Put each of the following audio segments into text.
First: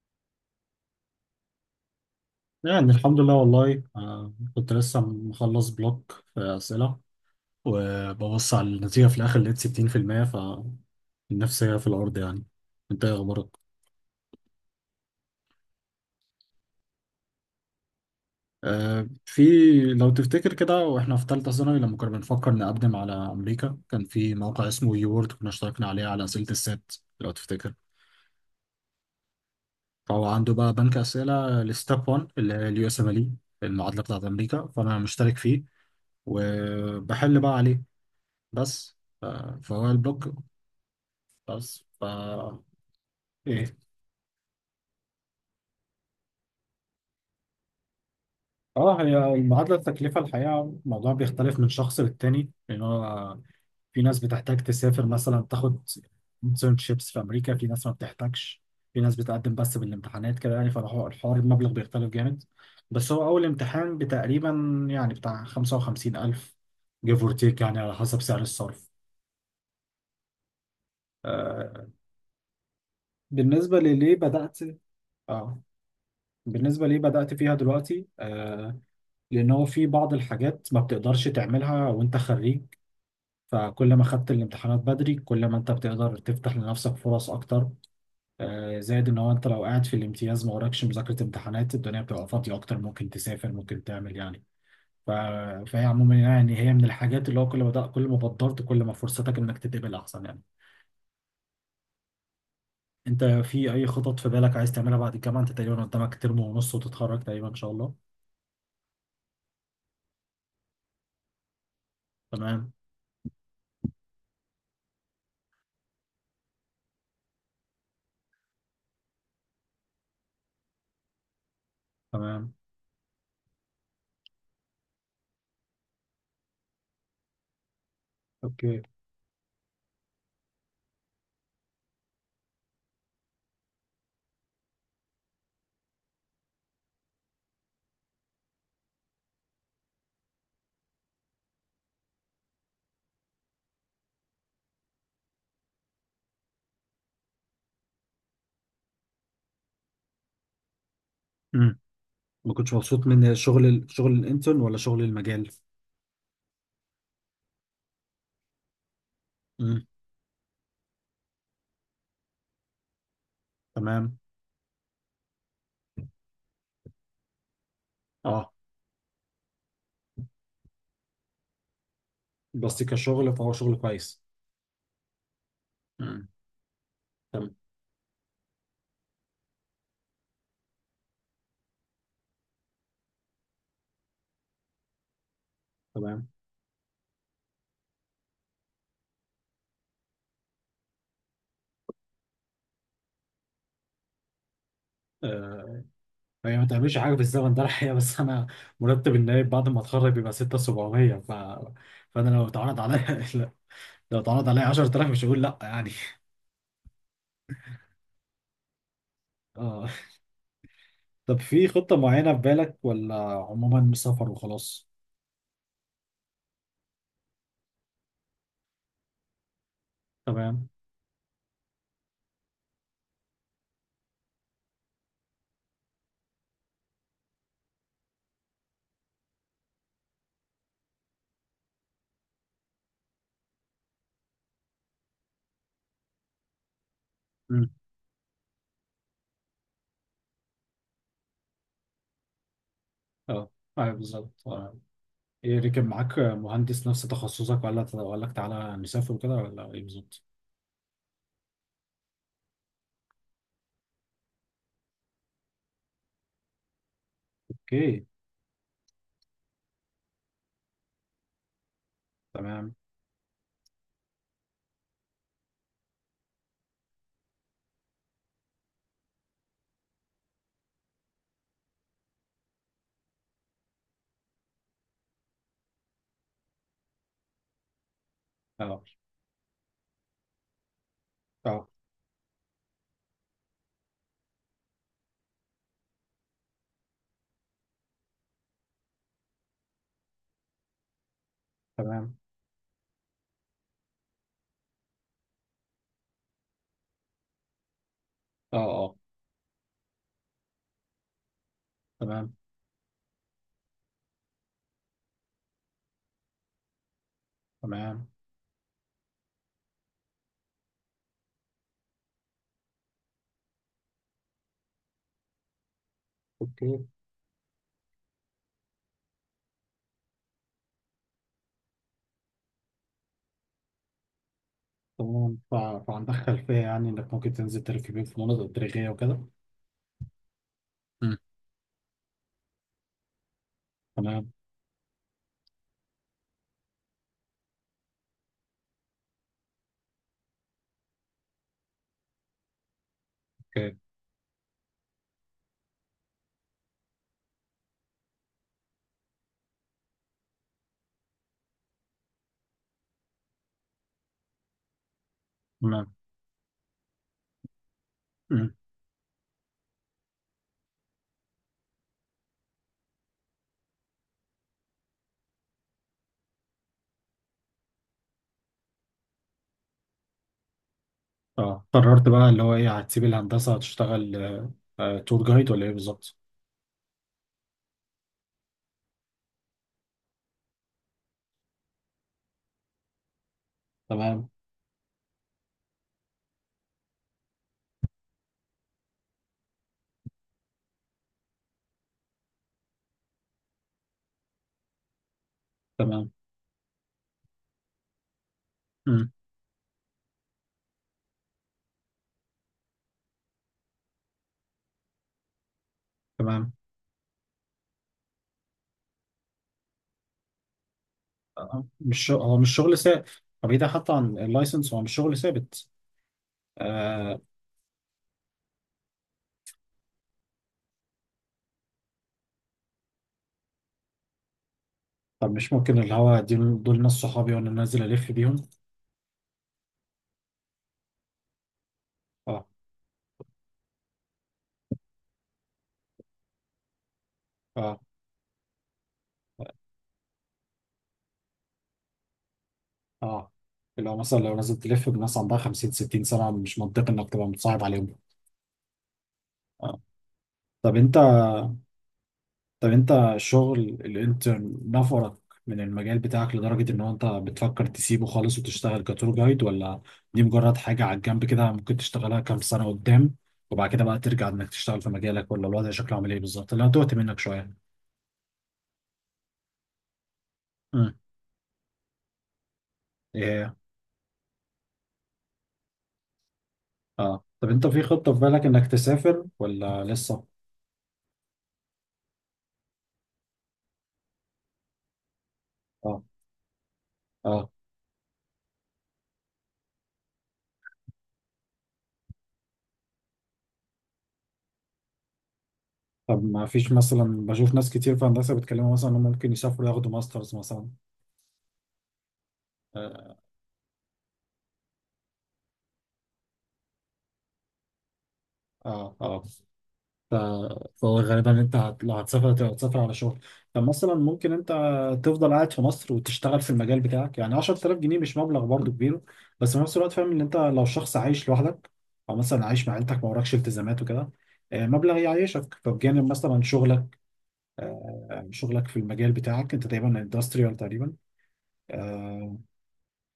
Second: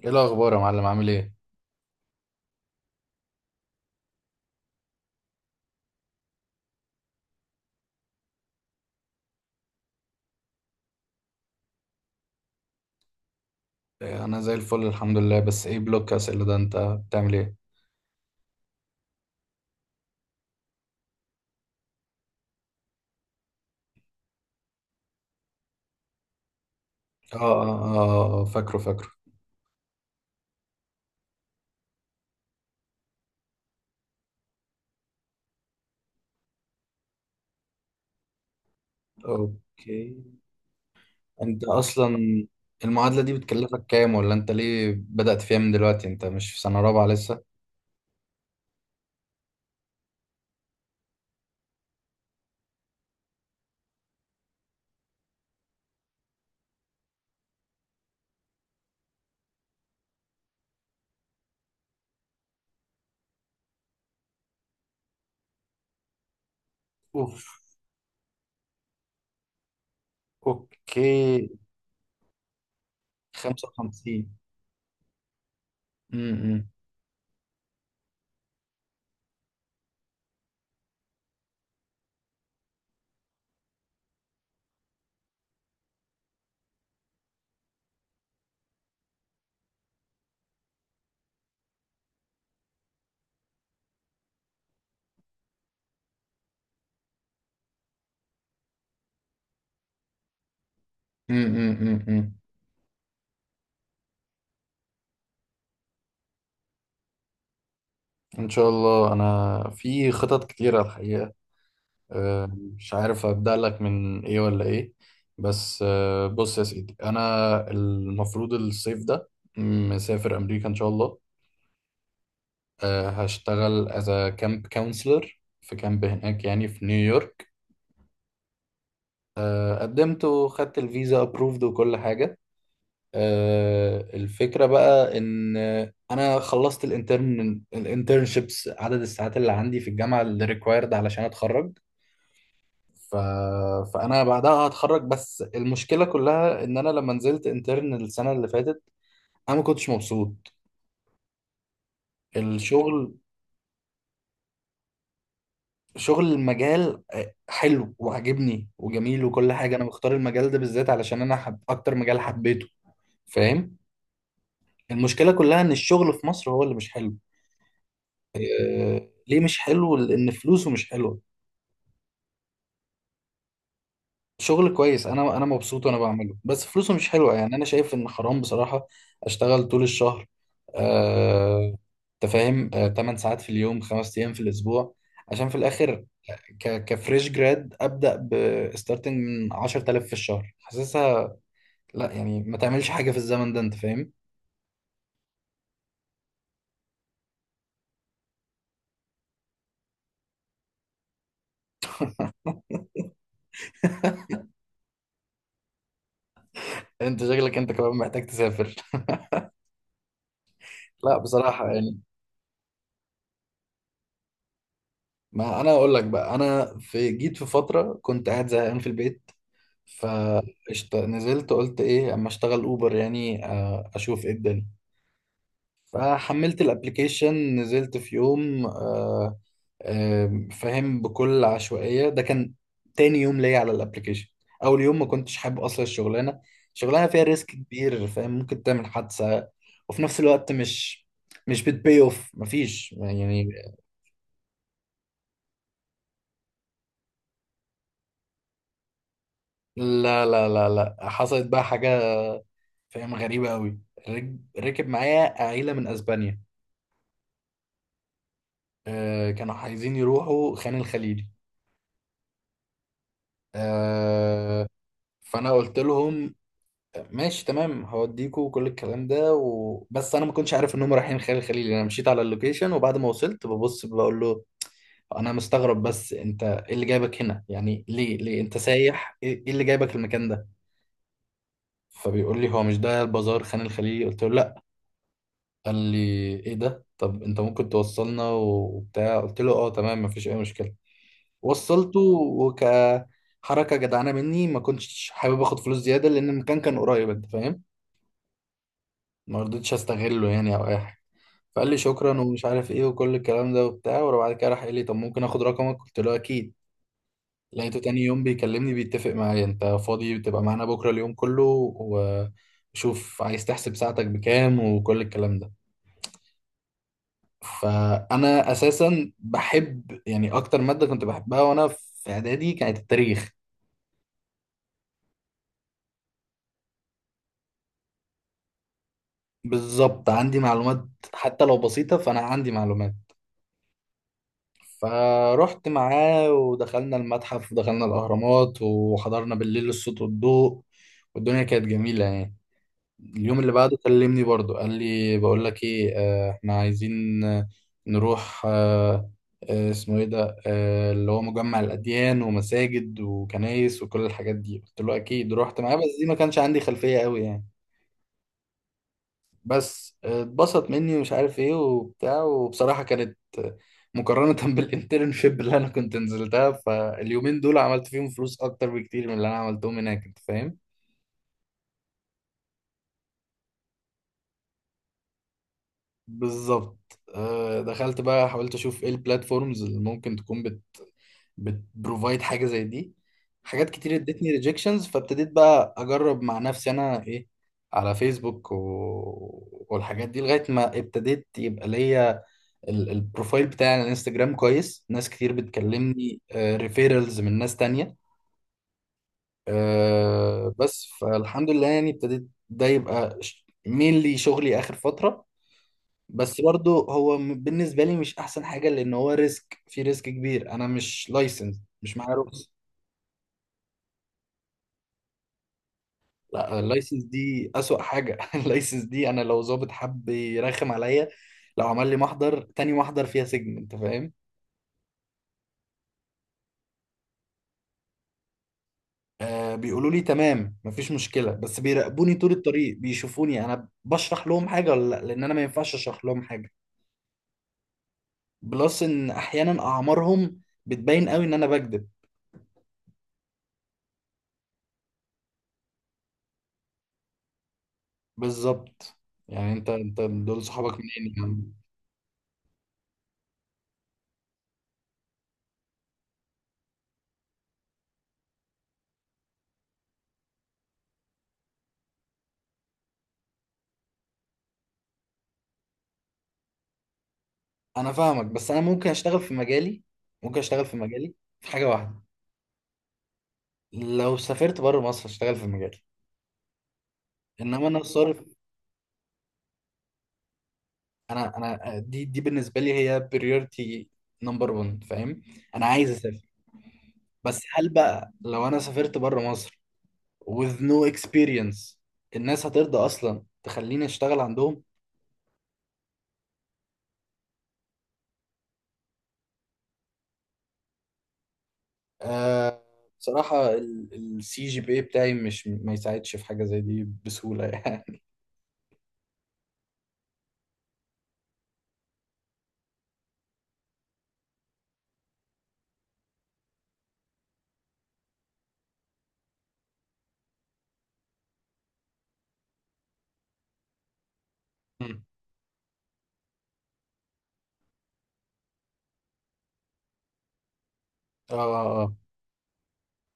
ايه الاخبار يا معلم، عامل ايه؟ يعني الحمد لله والله، كنت لسه مخلص بلوك في أسئلة، وببص على النتيجة في الآخر لقيت 60%. فالنفسية في الأرض يعني. أنت إيه أخبارك؟ إيه، انا زي الفل الحمد لله. بس ايه بلوك اسئله ده؟ انت بتعمل ايه؟ آه، في لو تفتكر كده وإحنا في تالتة ثانوي لما كنا بنفكر نقدم على أمريكا، كان في موقع اسمه يورد كنا اشتركنا عليه على أسئلة السات. لو تفتكر؟ اه آه، فاكره فاكره. فهو عنده بقى بنك أسئلة لستيب 1 اللي هي اليو اس ام ال، المعادلة بتاعت أمريكا. فأنا مشترك فيه وبحل بقى عليه. بس فهو اوكي، البلوك. انت بس اصلا المعادله دي ايه. بتكلفك كام؟ ولا انت ليه بدأت فيها من دلوقتي؟ انت مش في سنه رابعه لسه؟ اه، هي المعادله، التكلفه الحقيقه الموضوع بيختلف من شخص للتاني، لان هو في ناس بتحتاج تسافر مثلا، تاخد internships في امريكا، في ناس ما بتحتاجش، في ناس بتقدم بس بالامتحانات كده يعني. فالحوار المبلغ بيختلف جامد. بس هو اول امتحان بتقريبا يعني بتاع 55,000 give or اوف. take يعني على حسب سعر الصرف. اوكي. آه بالنسبه لليه 55. بدات اه، امم بالنسبه ليه بدات فيها دلوقتي، لان هو في بعض الحاجات ما بتقدرش تعملها وانت خريج. فكل ما خدت الامتحانات بدري، كل ما انت بتقدر تفتح لنفسك فرص اكتر. زائد ان هو انت لو قاعد في الامتياز، ما وراكش مذاكرة امتحانات، الدنيا بتبقى فاضية اكتر، ممكن تسافر ممكن تعمل يعني. ف... فهي عموما يعني هي من الحاجات اللي هو كل ما بدرت، كل ما فرصتك انك تتقبل احسن يعني. امم امم امم انت في اي خطط في بالك عايز تعملها بعد الجامعة؟ انت تقريبا قدامك ترم ونص وتتخرج تقريبا ان شاء الله. ان شاء الله، انا في خطط كتيره الحقيقه. آه، تمام. مش عارف أبدأ لك من إيه ولا إيه. بس آه، بص يا سيدي، أنا المفروض الصيف ده مسافر أمريكا إن شاء الله. تمام. آه، هشتغل as a camp counselor في كامب هناك يعني في نيويورك. اوكي. آه، قدمت وخدت الفيزا approved وكل حاجة. آه، الفكرة بقى إن أنا خلصت الانترن الانترنشيبس، عدد الساعات اللي عندي في الجامعة اللي required علشان أتخرج. ف... فانا بعدها هتخرج. بس المشكله كلها ان انا لما نزلت انترن السنه اللي فاتت انا ما كنتش مبسوط ما كنتش مبسوط الشغل. من شغل الانترن ولا شغل المجال؟ شغل المجال آه، حلو وعاجبني وجميل وكل حاجه. انا امم. مختار المجال ده بالذات علشان انا اكتر مجال حبيته. فاهم. تمام. المشكله كلها ان الشغل في مصر هو اللي مش حلو. اه. إيه، ليه مش حلو؟ لان فلوسه مش حلوه. بس كشغل فهو شغل كويس. شغل كويس، انا مبسوط وانا امم. بعمله، بس فلوسه مش حلوه تمام. يعني. انا شايف ان حرام بصراحه. اشتغل طول الشهر آه تفاهم آه 8 ساعات في اليوم 5 ايام في الاسبوع عشان في الاخر تمام. كفريش جراد ابدا. بستارتنج من 10000 في الشهر، حاسسها لا يعني ما تعملش حاجه في الزمن ده، انت فاهم. آه هي ما تعملش حاجه في الزمن ده الحقيقه، بس انا مرتب النايب بعد ما اتخرج بيبقى 6,700. فانا لو اتعرض عليا لا، لو اتعرض عليا 10,000 مش هقول لا يعني. انت شكلك انت كمان محتاج تسافر اه. لا طب في بصراحه خطه يعني. معينه في بالك، ولا عموما سفر وخلاص؟ ما انا اقول لك بقى، انا في جيت في فتره كنت قاعد زهقان في البيت تمام. فنزلت قلت ايه اما اشتغل اوبر يعني آه، اشوف ايه الدنيا. فحملت الابليكيشن، نزلت في يوم آه، آه، فاهم، بكل عشوائية. ده كان تاني يوم ليا على الابليكيشن. اول يوم ما كنتش حابب اصلا الشغلانة. شغلانة فيها ريسك امم. كبير، فاهم، ممكن تعمل حادثة. وفي نفس الوقت مش بتبي اوف، مفيش يعني. اه. ايوه بالظبط. آه. ايه، ركب معاك مهندس نفس تخصصك، ولا لك تعالى نسافر كده، ولا ايه بالظبط؟ لا لا لا لا، حصلت بقى حاجة فاهم غريبة قوي. ركب معايا عيلة من اسبانيا. اوكي. آه، كانوا عايزين يروحوا خان الخليلي. تمام. آه، فانا قلت لهم ماشي تمام، هوديكوا وكل الكلام ده بس انا ما كنتش عارف انهم رايحين خان الخليلي. انا مشيت على اللوكيشن وبعد ما وصلت ببص بقول له انا مستغرب، بس انت ايه اللي جايبك هنا يعني؟ ليه انت اه. سايح؟ ايه إيه اللي جايبك المكان ده؟ اه. فبيقول لي هو مش ده البازار خان الخليلي؟ قلت له لا. قال لي ايه ده؟ طب انت ممكن توصلنا وبتاع؟ قلت له اه تمام، مفيش اي مشكلة. وصلته، تمام. وكحركه جدعانه مني ما كنتش حابب اخد فلوس زياده لان المكان كان قريب، انت فاهم. اه. اه. ما رضيتش استغله يعني او اي حاجه. فقال لي شكرا تمام. ومش عارف ايه وكل الكلام ده وبتاع، وبعد كده راح قال لي طب ممكن اخد رقمك؟ قلت له اكيد. لقيته تاني تمام. يوم بيكلمني بيتفق معايا انت فاضي بتبقى معانا بكره اليوم كله، وشوف عايز تحسب ساعتك بكام وكل الكلام ده. اوكي. فانا اساسا بحب يعني اكتر ماده كنت بحبها وانا في اعدادي كانت التاريخ. تمام. فعندك خلفية يعني، انك ممكن تنزل تلف بيهم في مناطق تاريخية وكده. بالظبط، عندي معلومات مم. حتى لو بسيطة، فأنا عندي معلومات. تمام. فرحت معاه ودخلنا المتحف ودخلنا الأهرامات وحضرنا بالليل الصوت والضوء. والدنيا كانت جميلة يعني. اليوم اللي اوكي. بعده كلمني برضو قال لي بقول لك إيه آه، إحنا عايزين آه، نروح آه، آه، اسمه إيه ده آه، اللي هو مجمع الأديان ومساجد وكنايس وكل الحاجات دي. قلت له أكيد، رحت معاه. تمام. بس دي ما كانش عندي خلفية قوي يعني. مم. بس اتبسط مني ومش عارف ايه وبتاع. وبصراحة كانت مقارنة بالانترنشيب اللي انا كنت نزلتها، فاليومين دول عملت فيهم فلوس اكتر بكتير من اللي انا عملتهم هناك، انت فاهم. اه، قررت بقى اللي هو ايه، هتسيب الهندسة هتشتغل تور جايد ولا ايه بالظبط؟ بالظبط. آه، دخلت بقى حاولت اشوف ايه البلاتفورمز اللي ممكن تكون بتبروفايد حاجة زي دي. حاجات كتير ادتني تمام. ريجكشنز، فابتديت بقى اجرب مع نفسي انا ايه على فيسبوك والحاجات دي، لغاية ما ابتديت يبقى ليا البروفايل بتاعي على الانستجرام كويس. ناس كتير تمام. بتكلمني ريفيرالز من ناس تانية. مم. آه، بس فالحمد لله يعني، ابتديت ده يبقى مينلي شغلي آخر فترة. بس تمام. برضو هو بالنسبة لي مش أحسن حاجة لأن هو ريسك، في ريسك كبير. أنا مش لايسنس، مش مش معايا هو رخص. مش شغل ثابت. طب ايه ده حتى عن اللايسنس، هو مش شغل ثابت. لا، اللايسنس آه، دي أسوأ حاجة اللايسنس دي أنا لو ظابط حب يرخم عليا، لو عمل لي محضر تاني، محضر فيها سجن، أنت فاهم. طب مش ممكن اللي هو دول ناس صحابي وانا نازل الف بيهم. آه، بيقولوا لي تمام مفيش مشكلة بس بيراقبوني طول اه. الطريق بيشوفوني أنا بشرح لهم حاجة ولا لأ، لأن أنا ما ينفعش أشرح لهم حاجة. اه. بلس إن أحيانا أعمارهم بتبين قوي إن أنا بكذب. اه. اللي هو مثلا لو نازل تلف بناس عندها 50 60 سنه، مش منطقي انك تبقى متصاحب عليهم. بالظبط. يعني أنت اه. أنت دول صحابك طب انت منين يعني؟ طب انت الشغل الانترن نفرك من المجال بتاعك لدرجه ان هو انت بتفكر تسيبه خالص وتشتغل كتور جايد، ولا دي مجرد حاجه على الجنب كده ممكن تشتغلها كام سنه قدام، وبعد كده بقى ترجع انك تشتغل في مجالك؟ ولا الوضع شكله عامل ايه بالظبط، اللي هتوهت منك شويه؟ أنا فاهمك، بس أنا ممكن أشتغل في مجالي. ممكن أشتغل في مجالي في حاجة واحدة، امم. لو سافرت بره مصر أشتغل في مجالي. اه. طب إنما انت أنا في خطة في الصرف، بالك انك تسافر ولا لسه؟ أنا آه، دي بالنسبة لي هي بريورتي نمبر 1، فاهم. أنا عايز اه. أسافر. بس اه. هل بقى لو انا سافرت بره مصر with no experience الناس هترضى اصلا تخليني اشتغل عندهم؟ طب ما فيش، مثلا بشوف ناس كتير في هندسة بيتكلموا مثلا انهم ممكن يسافروا ياخدوا ماسترز مثلا. آه، اه. بصراحة السي جي بي بتاعي مش ما يساعدش في حاجة زي دي بسهولة يعني. اه. آه. ف- فهو غالبا انت لو هتسافر هتسافر على شغل. طب مثلا ممكن انت تفضل قاعد في مصر وتشتغل في المجال بتاعك، يعني 10,000 جنيه مش مبلغ برضه كبير. بس في نفس الوقت فاهم ان انت لو شخص عايش لوحدك، او مثلا عايش مع عيلتك ما وراكش التزامات وكده، مبلغ مم. يعيشك فبجانب مثلا شغلك. آه، يعني شغلك في المجال بتاعك، انت تقريبا اندستريال تقريبا. اه اه آه،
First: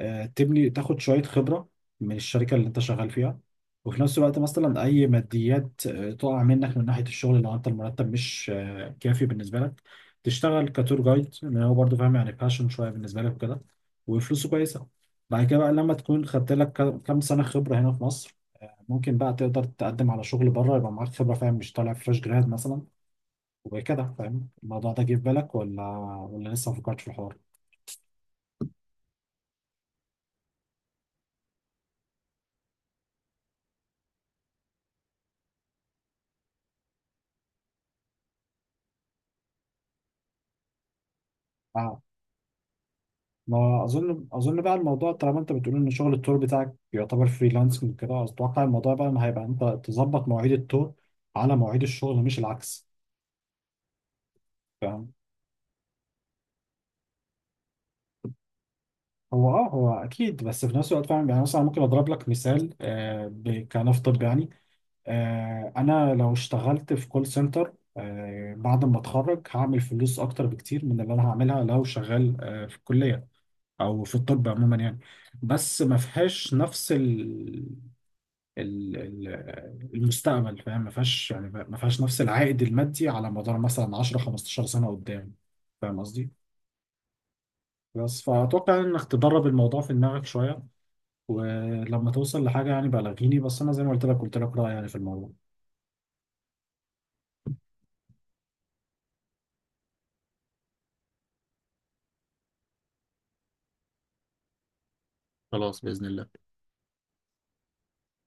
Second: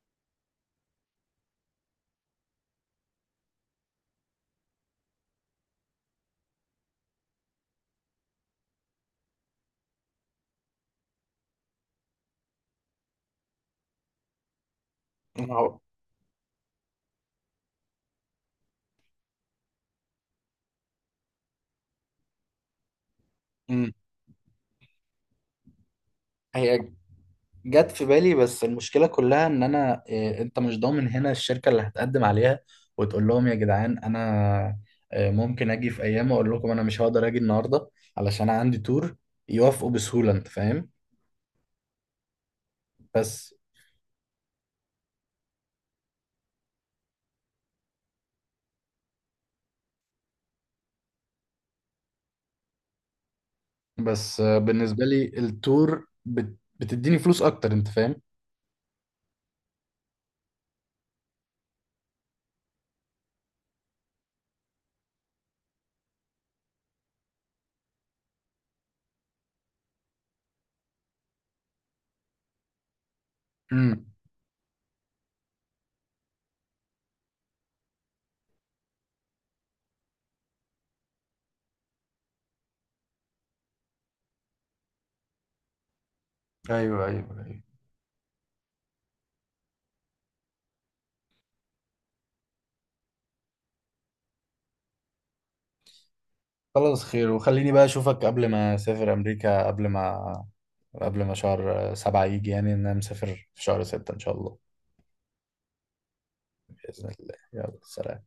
تبني تاخد شوية خبرة من الشركة اللي انت شغال فيها، وفي نفس الوقت مثلا اي ماديات تقع منك من ناحية الشغل، لو انت المرتب مش كافي بالنسبة لك، تشتغل كتور جايد، لان هو برضه فاهم يعني باشن شوية بالنسبة لك وكده، وفلوسه كويسة. بعد كده بقى آه. لما تكون خدت لك كام سنة خبرة هنا في مصر، ممكن بقى تقدر تقدم على شغل بره، يبقى معاك خبرة فاهم، مش طالع فريش جراد مثلا مم. وكده فاهم. الموضوع ده جه في بالك، ولا ولا لسه ما هي فكرتش في الحوار؟ جت في بالي، بس المشكلة كلها ان انا آه، انت مش ضامن هنا الشركة اللي هتقدم عليها وتقول لهم يا جدعان انا آه، ممكن اجي في ايام اقول لكم انا مش هقدر اجي النهاردة علشان أنا عندي تور، يوافقوا بسهولة انت فاهم. اه. بس ما اظن بقى الموضوع، طالما انت بتقول ان شغل التور بتاعك يعتبر فريلانسنج كده، اتوقع الموضوع بقى ان هيبقى انت تظبط مواعيد التور على مواعيد الشغل مش العكس. بس آه، بالنسبة فاهم. لي التور بتديني فلوس اكتر انت فاهم. هو اكيد، بس في نفس الوقت فاهم يعني، مثلا ممكن اضرب لك مثال. كنفترض يعني، انا لو اشتغلت في كول سنتر بعد ما اتخرج هعمل فلوس اكتر بكتير من اللي انا هعملها لو شغال في الكليه او امم. في الطب عموما يعني. بس ما فيهاش نفس المستقبل فاهم، ما فيهاش يعني ما فيهاش نفس العائد المادي على مدار مثلا 10 15 سنة قدام. فاهم قصدي؟ ايوه ايوه ايوه. بس فأتوقع إنك تدرب الموضوع في دماغك شوية، ولما توصل لحاجة يعني بلغيني. بس أنا زي ما قلت لك، رأيي يعني في الموضوع. خلاص، خير، وخليني بقى اشوفك قبل ما اسافر امريكا، قبل ما شهر سبعة يجي، يعني ان انا مسافر في شهر ستة ان شاء الله، بإذن الله. يلا سلام.